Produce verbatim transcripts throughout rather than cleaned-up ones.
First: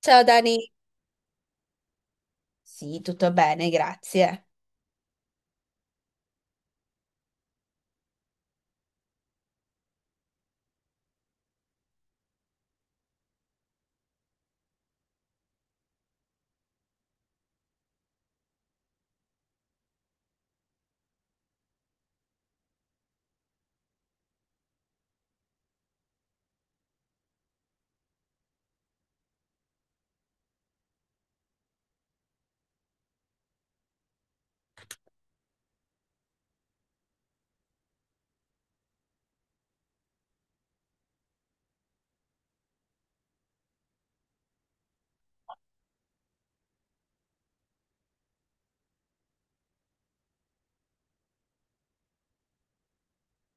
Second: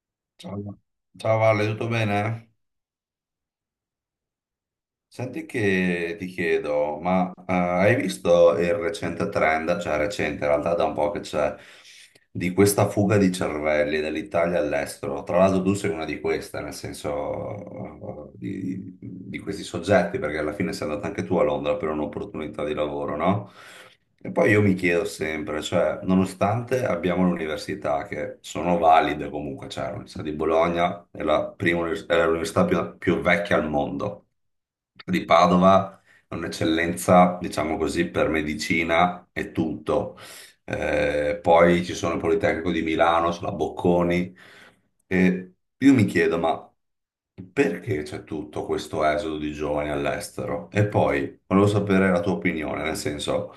Ciao Dani. Ciao, Ciao Valle, tutto bene? Sì, tutto bene, grazie. Senti che ti chiedo, ma eh, hai visto il recente trend, cioè recente, in realtà da un po' che c'è, di questa fuga di cervelli dall'Italia all'estero? Tra l'altro tu sei una di queste, nel senso eh, di, di questi soggetti, perché alla fine sei andata anche tu a Londra per un'opportunità di lavoro, no? E poi io mi chiedo sempre, cioè, nonostante abbiamo le università che sono valide comunque, cioè l'Università di Bologna è la prima univers- è l'università più, più vecchia al mondo, di Padova è un'eccellenza, diciamo così, per medicina e tutto. Eh, poi ci sono il Politecnico di Milano, c'è la Bocconi. E io mi chiedo, ma perché c'è tutto questo esodo di giovani all'estero? E poi volevo sapere la tua opinione, nel senso,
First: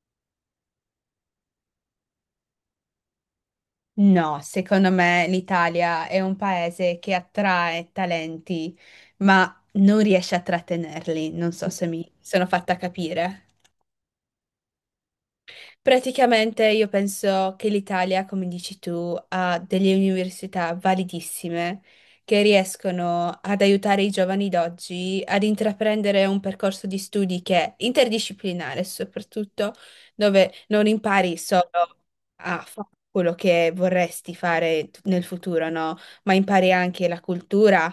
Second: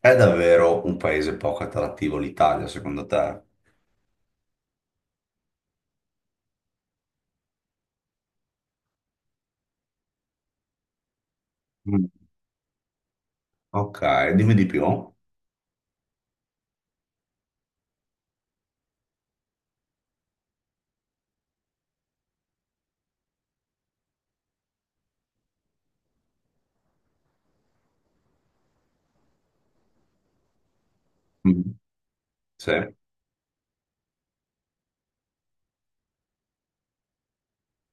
è davvero un paese poco attrattivo l'Italia, secondo te? No, secondo me l'Italia è un paese che attrae talenti, ma non riesce a trattenerli. Non so se mi Mm. sono fatta capire. Ok, dimmi di più. Praticamente io penso che l'Italia, come dici tu, ha delle università validissime che riescono ad aiutare i giovani d'oggi ad intraprendere un percorso di studi che è interdisciplinare, soprattutto dove non impari solo Mhm. a Sì. fare quello che vorresti fare t- nel futuro, no? Ma impari anche la cultura,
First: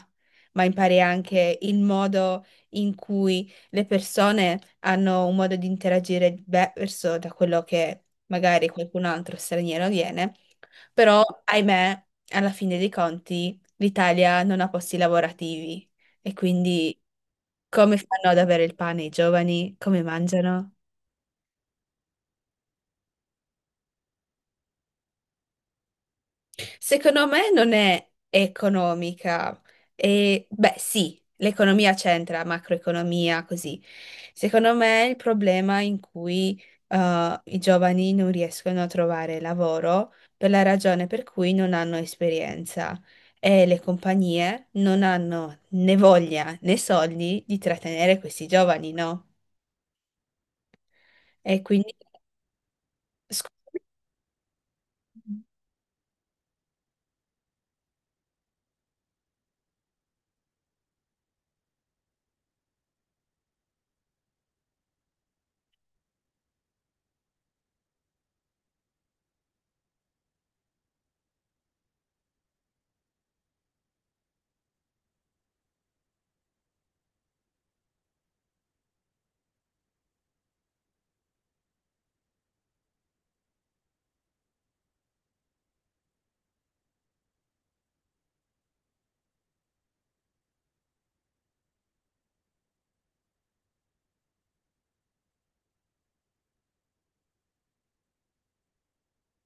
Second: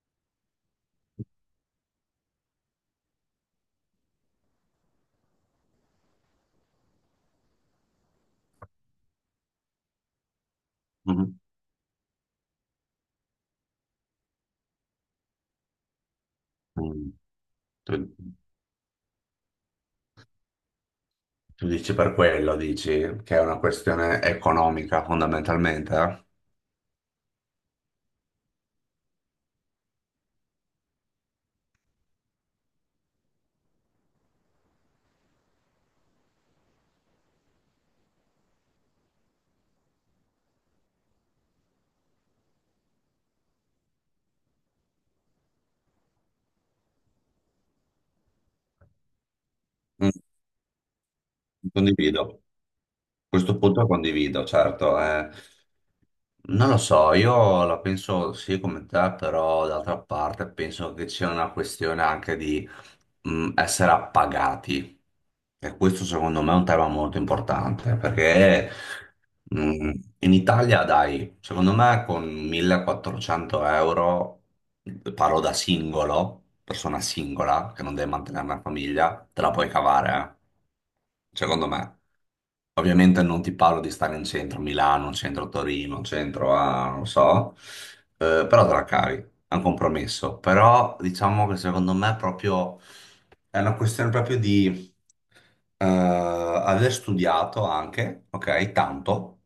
ma impari anche il modo in cui le persone hanno un modo di interagire diverso da quello che magari qualcun altro straniero viene, però Mhm. ahimè, alla fine dei conti, l'Italia non ha posti lavorativi e quindi Mm. come Tu, fanno ad avere il pane i giovani? Come mangiano? tu dici per quello, dici che è una questione economica fondamentalmente, eh? Secondo me non è economica. E beh, sì, l'economia c'entra, macroeconomia, così. Secondo me il problema in cui eh, i giovani non riescono a trovare lavoro per la ragione per cui non hanno esperienza e le compagnie non hanno né voglia né soldi di trattenere questi giovani, no? Mm. E quindi... Condivido. Questo Scusa. punto condivido, certo. eh. Non lo so, io la penso sì come te, però d'altra parte penso che c'è una questione anche di mh, essere appagati. E questo secondo me è un tema molto importante, perché mh, in Italia, dai, secondo me con millequattrocento euro, parlo da singolo, persona singola, che non deve mantenere una famiglia, te la puoi cavare, eh. Secondo me. Ovviamente non ti parlo di stare in centro a Milano, in centro a Torino, in centro a, non so, eh, però te la cavi, è un compromesso. Però diciamo che secondo me è proprio, è una questione proprio di eh, aver studiato anche, ok, tanto,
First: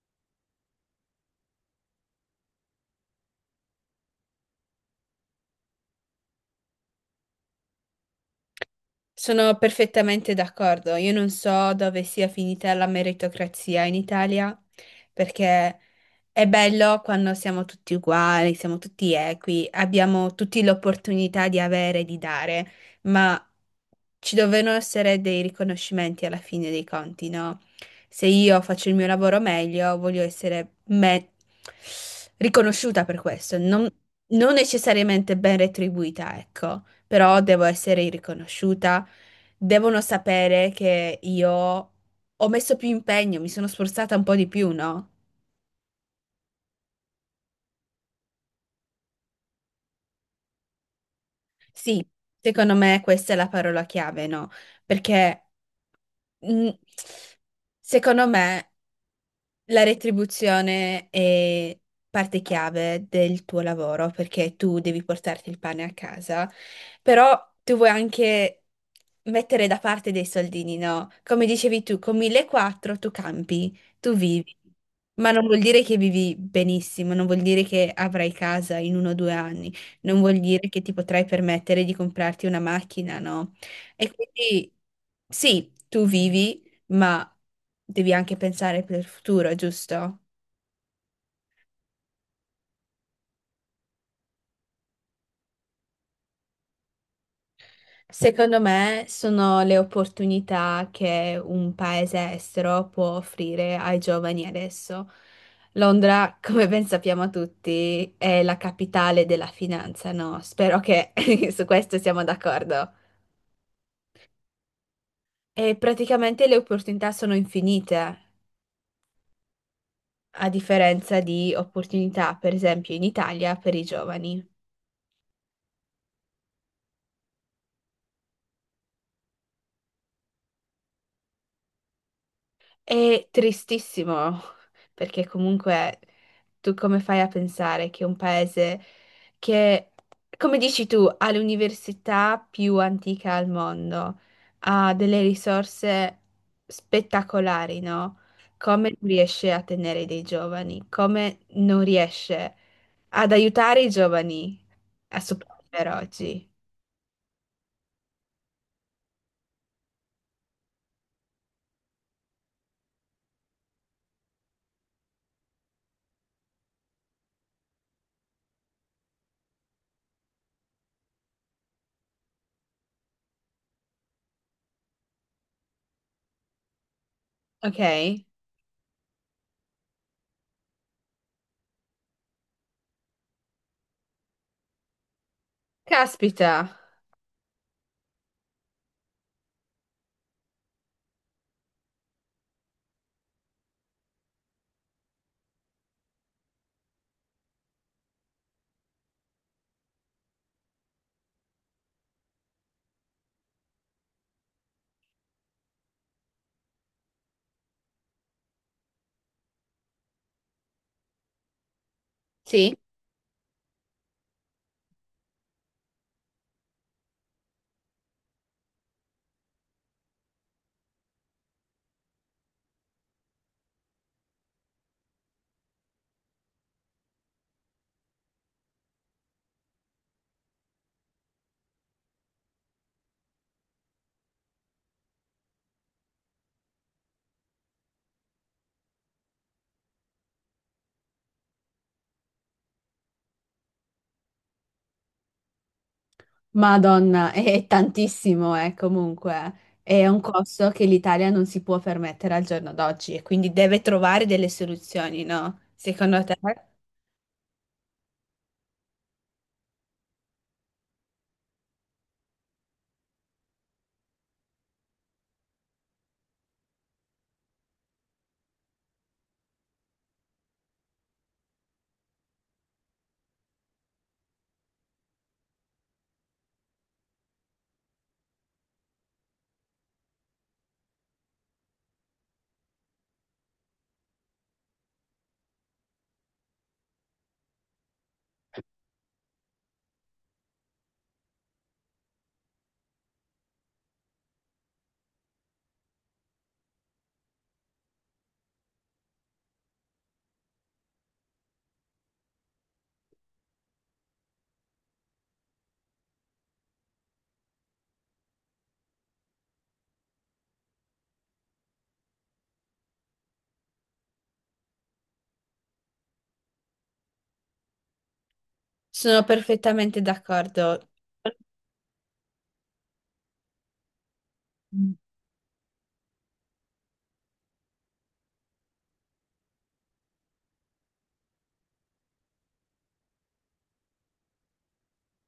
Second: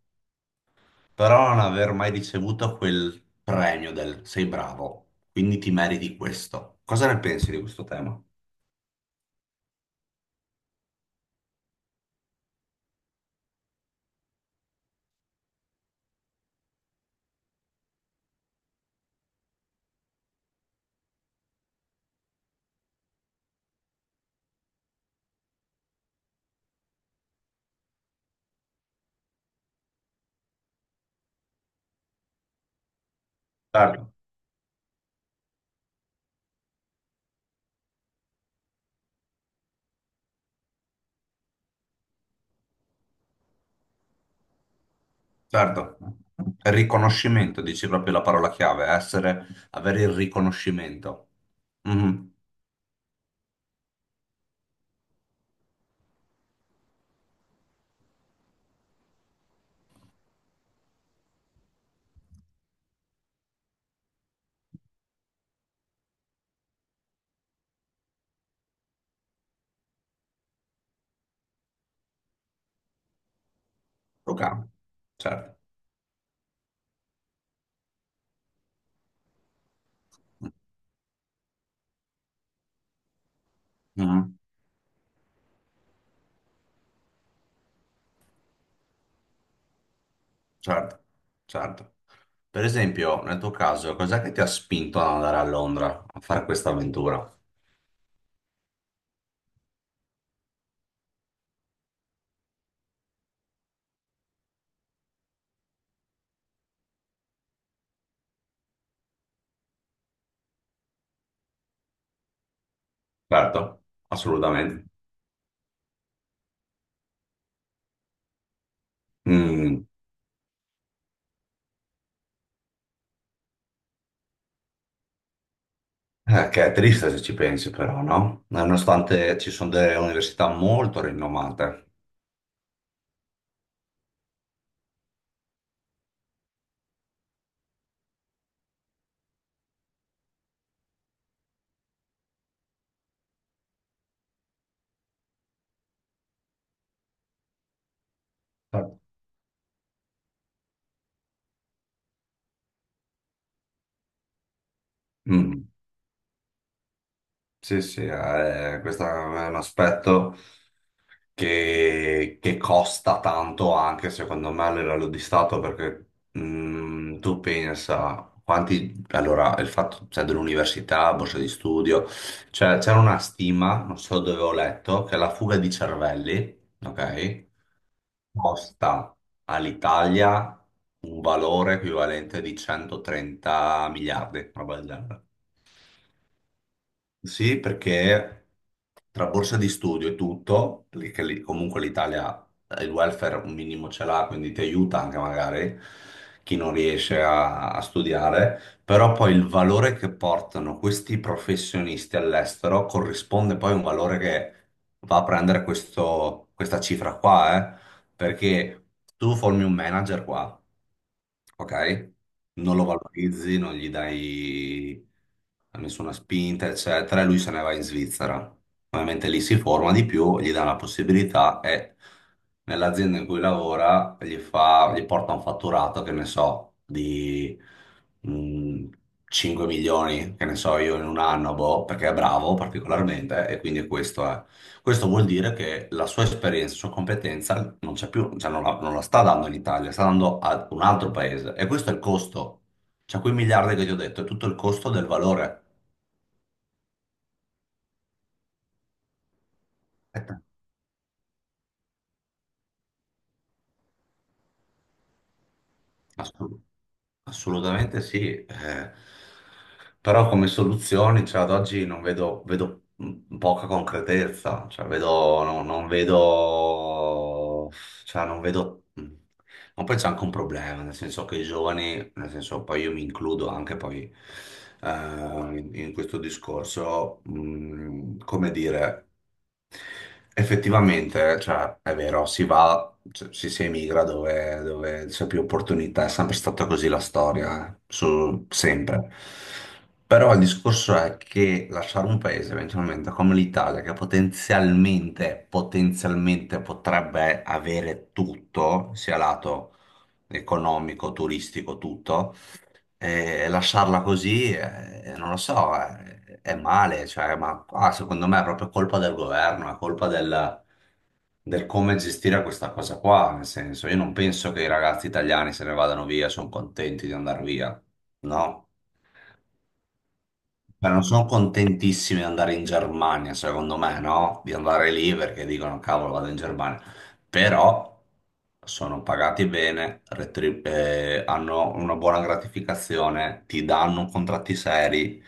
però non aver mai ricevuto quel premio del sei bravo, quindi ti meriti questo. Cosa ne pensi di questo tema? Sono perfettamente d'accordo. Io non so dove sia finita la meritocrazia in Italia, perché è bello quando siamo tutti uguali, siamo tutti equi, abbiamo tutti l'opportunità di avere e di dare, ma ci devono essere dei riconoscimenti alla fine dei conti, no? Se io faccio il mio lavoro meglio, voglio essere me- riconosciuta per questo, non, Certo. non necessariamente ben retribuita, ecco, però devo essere riconosciuta, devono sapere che io ho messo più impegno, mi sono sforzata un po' di più, no? Certo, riconoscimento, dici proprio la parola chiave, essere, avere il riconoscimento. Sì, Mhm. secondo me questa è la parola chiave, no? Perché mh, secondo me la retribuzione è parte chiave del tuo lavoro perché tu devi portarti il pane a casa, però tu vuoi anche mettere da parte dei soldini, no? Come dicevi tu, con millequattrocento tu campi, tu Ok, vivi, ma non certo. vuol dire che vivi benissimo, non vuol dire che avrai casa in uno o due anni, non vuol dire che ti potrai permettere di comprarti una macchina, no? E Mhm. quindi sì, tu vivi ma devi anche pensare per il futuro, giusto? Certo, certo. Per esempio, nel tuo caso, cos'è che ti ha spinto ad andare a Londra a fare questa avventura? Secondo me sono le opportunità che un paese estero può offrire ai giovani adesso. Londra, come ben sappiamo tutti, è la capitale della finanza, no? Spero che su questo siamo d'accordo. Certo, assolutamente. E praticamente le opportunità sono infinite, Mm, a differenza di opportunità, per esempio, in Italia per i giovani. eh, che è triste se ci pensi, però, no? Nonostante ci sono delle università molto rinomate. È tristissimo, perché comunque tu come fai a pensare che un paese che, come dici tu, ha l'università più antica al mondo, ha delle risorse spettacolari, no? Come Certo. non riesce a tenere dei giovani? Come non riesce ad aiutare i giovani a Mm, sopravvivere oggi? sì, sì, eh, questo è un aspetto. che, che costa tanto anche secondo me a livello di Stato perché mm, tu pensa quanti, allora il fatto cioè, dell'università, borsa di studio, cioè c'era una stima, non so dove ho letto, che la fuga di cervelli, ok, Ok? costa all'Italia un valore equivalente di centotrenta miliardi, una roba del genere. Caspita! Sì, perché tra borsa di studio e tutto, lì che lì- comunque l'Italia, eh, il welfare un minimo ce l'ha, quindi ti aiuta anche magari chi non riesce a, a studiare, però poi il valore che portano questi professionisti all'estero corrisponde poi a un valore che va a prendere questo- questa cifra qua, eh. Perché tu formi un manager qua, ok? Sì. Non lo valorizzi, non gli dai nessuna spinta, eccetera, e lui se ne va in Svizzera. Ovviamente lì si forma di più, gli dà la possibilità e nell'azienda in cui lavora gli fa, gli porta un fatturato, che ne so, di mh, cinque milioni, che ne so io, in un anno, boh, perché è bravo particolarmente e quindi questo questo vuol dire che la sua esperienza, la sua competenza non c'è più, cioè non la, non la sta dando in Italia, sta dando a un altro paese. E questo è il costo. Cioè, quei miliardi che ti ho detto, è tutto il costo del valore. Madonna, è è tantissimo, eh, comunque. È un Aspetta. costo che l'Italia non si può permettere al giorno d'oggi e quindi deve trovare delle soluzioni, no? Secondo te? Assurdo. Assolutamente sì, eh, però come soluzioni, cioè, ad oggi non vedo, vedo m- poca concretezza, cioè, vedo, no- non vedo, cioè, non vedo, mh, ma poi c'è anche un problema, nel senso che i giovani, nel senso poi io mi includo anche poi eh, in, in questo discorso, mm, come dire. Effettivamente, cioè, è vero, si va, cioè, si, si emigra dove, dove c'è più opportunità, è sempre stata così la storia, eh, su- sempre. Però il discorso è che lasciare un paese eventualmente come l'Italia, che potenzialmente, potenzialmente potrebbe avere tutto, sia lato economico, turistico, tutto, e lasciarla così, eh, non lo so, eh, è, male, cioè, ma qua secondo me è proprio colpa del governo, è colpa del, del come gestire questa cosa qua, nel senso, io non penso che i ragazzi italiani se ne vadano via, sono contenti di andare via, no? Sono perfettamente d'accordo. Beh, non sono contentissimi di andare in Germania, secondo me, no? Di andare lì perché dicono, cavolo, vado in Germania. Però sono pagati bene, retrib- eh, hanno una buona gratificazione, ti danno contratti seri,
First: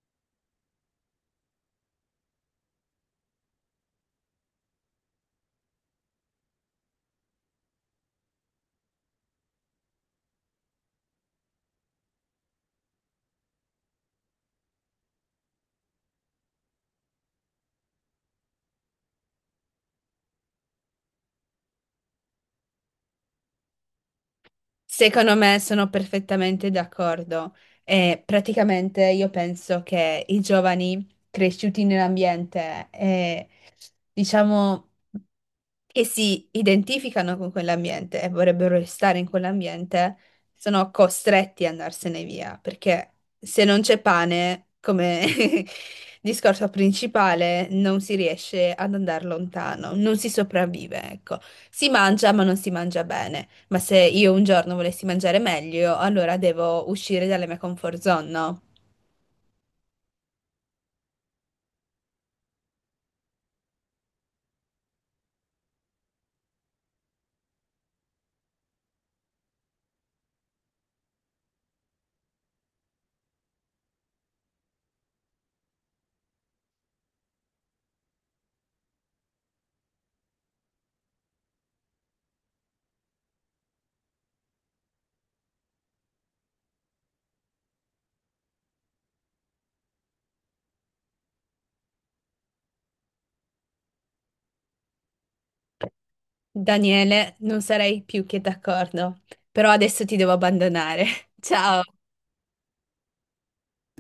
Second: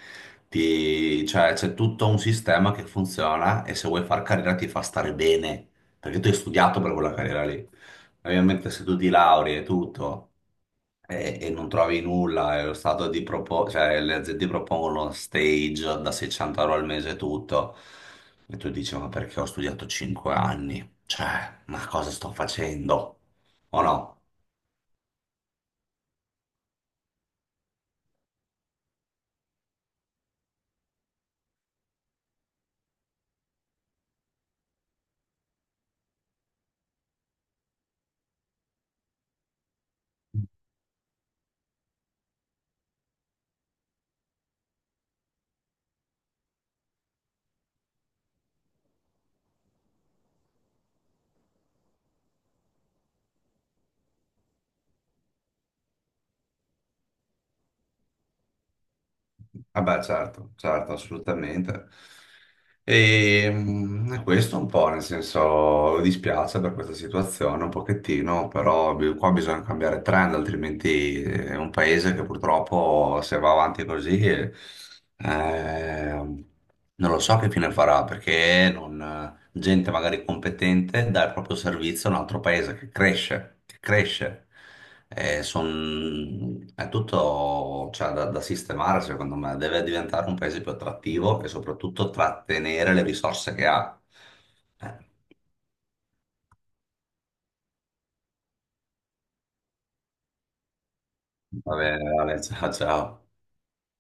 ti- cioè c'è tutto un sistema che funziona e se vuoi far carriera ti fa stare bene, perché tu hai studiato per quella carriera lì. Ovviamente se tu ti lauri e tutto e, e non trovi nulla, è lo stato di propo- cioè, le aziende propongono stage da seicento euro al mese e tutto, e tu dici, ma perché ho studiato cinque anni? Cioè, ma cosa sto facendo? O no? Secondo me sono perfettamente d'accordo. E praticamente io penso che i giovani cresciuti nell'ambiente, eh, diciamo. Che si identificano con quell'ambiente e vorrebbero restare in quell'ambiente, sono costretti ad andarsene via, perché se non c'è pane, come discorso principale, non si riesce ad andare lontano, non si sopravvive, ecco. Si mangia, ma non si mangia bene. Ma se io un giorno volessi mangiare meglio, allora devo uscire dalla mia comfort zone, no? Ah beh, certo, certo, assolutamente. E mm, è questo un po', nel senso, mi dispiace per questa situazione un pochettino, però bi- qua bisogna cambiare trend, altrimenti eh, è un paese che purtroppo se va avanti così, eh, non lo so che fine farà, perché non, gente magari competente dà il proprio servizio a un altro paese che cresce, che cresce. Eh, son- è tutto, cioè, da, da sistemare, secondo me. Deve diventare un paese più attrattivo e soprattutto trattenere le risorse che ha. Eh, Daniele, non sarei più che d'accordo, però adesso ti devo abbandonare. Va Ciao! bene, Ale, ciao, ciao.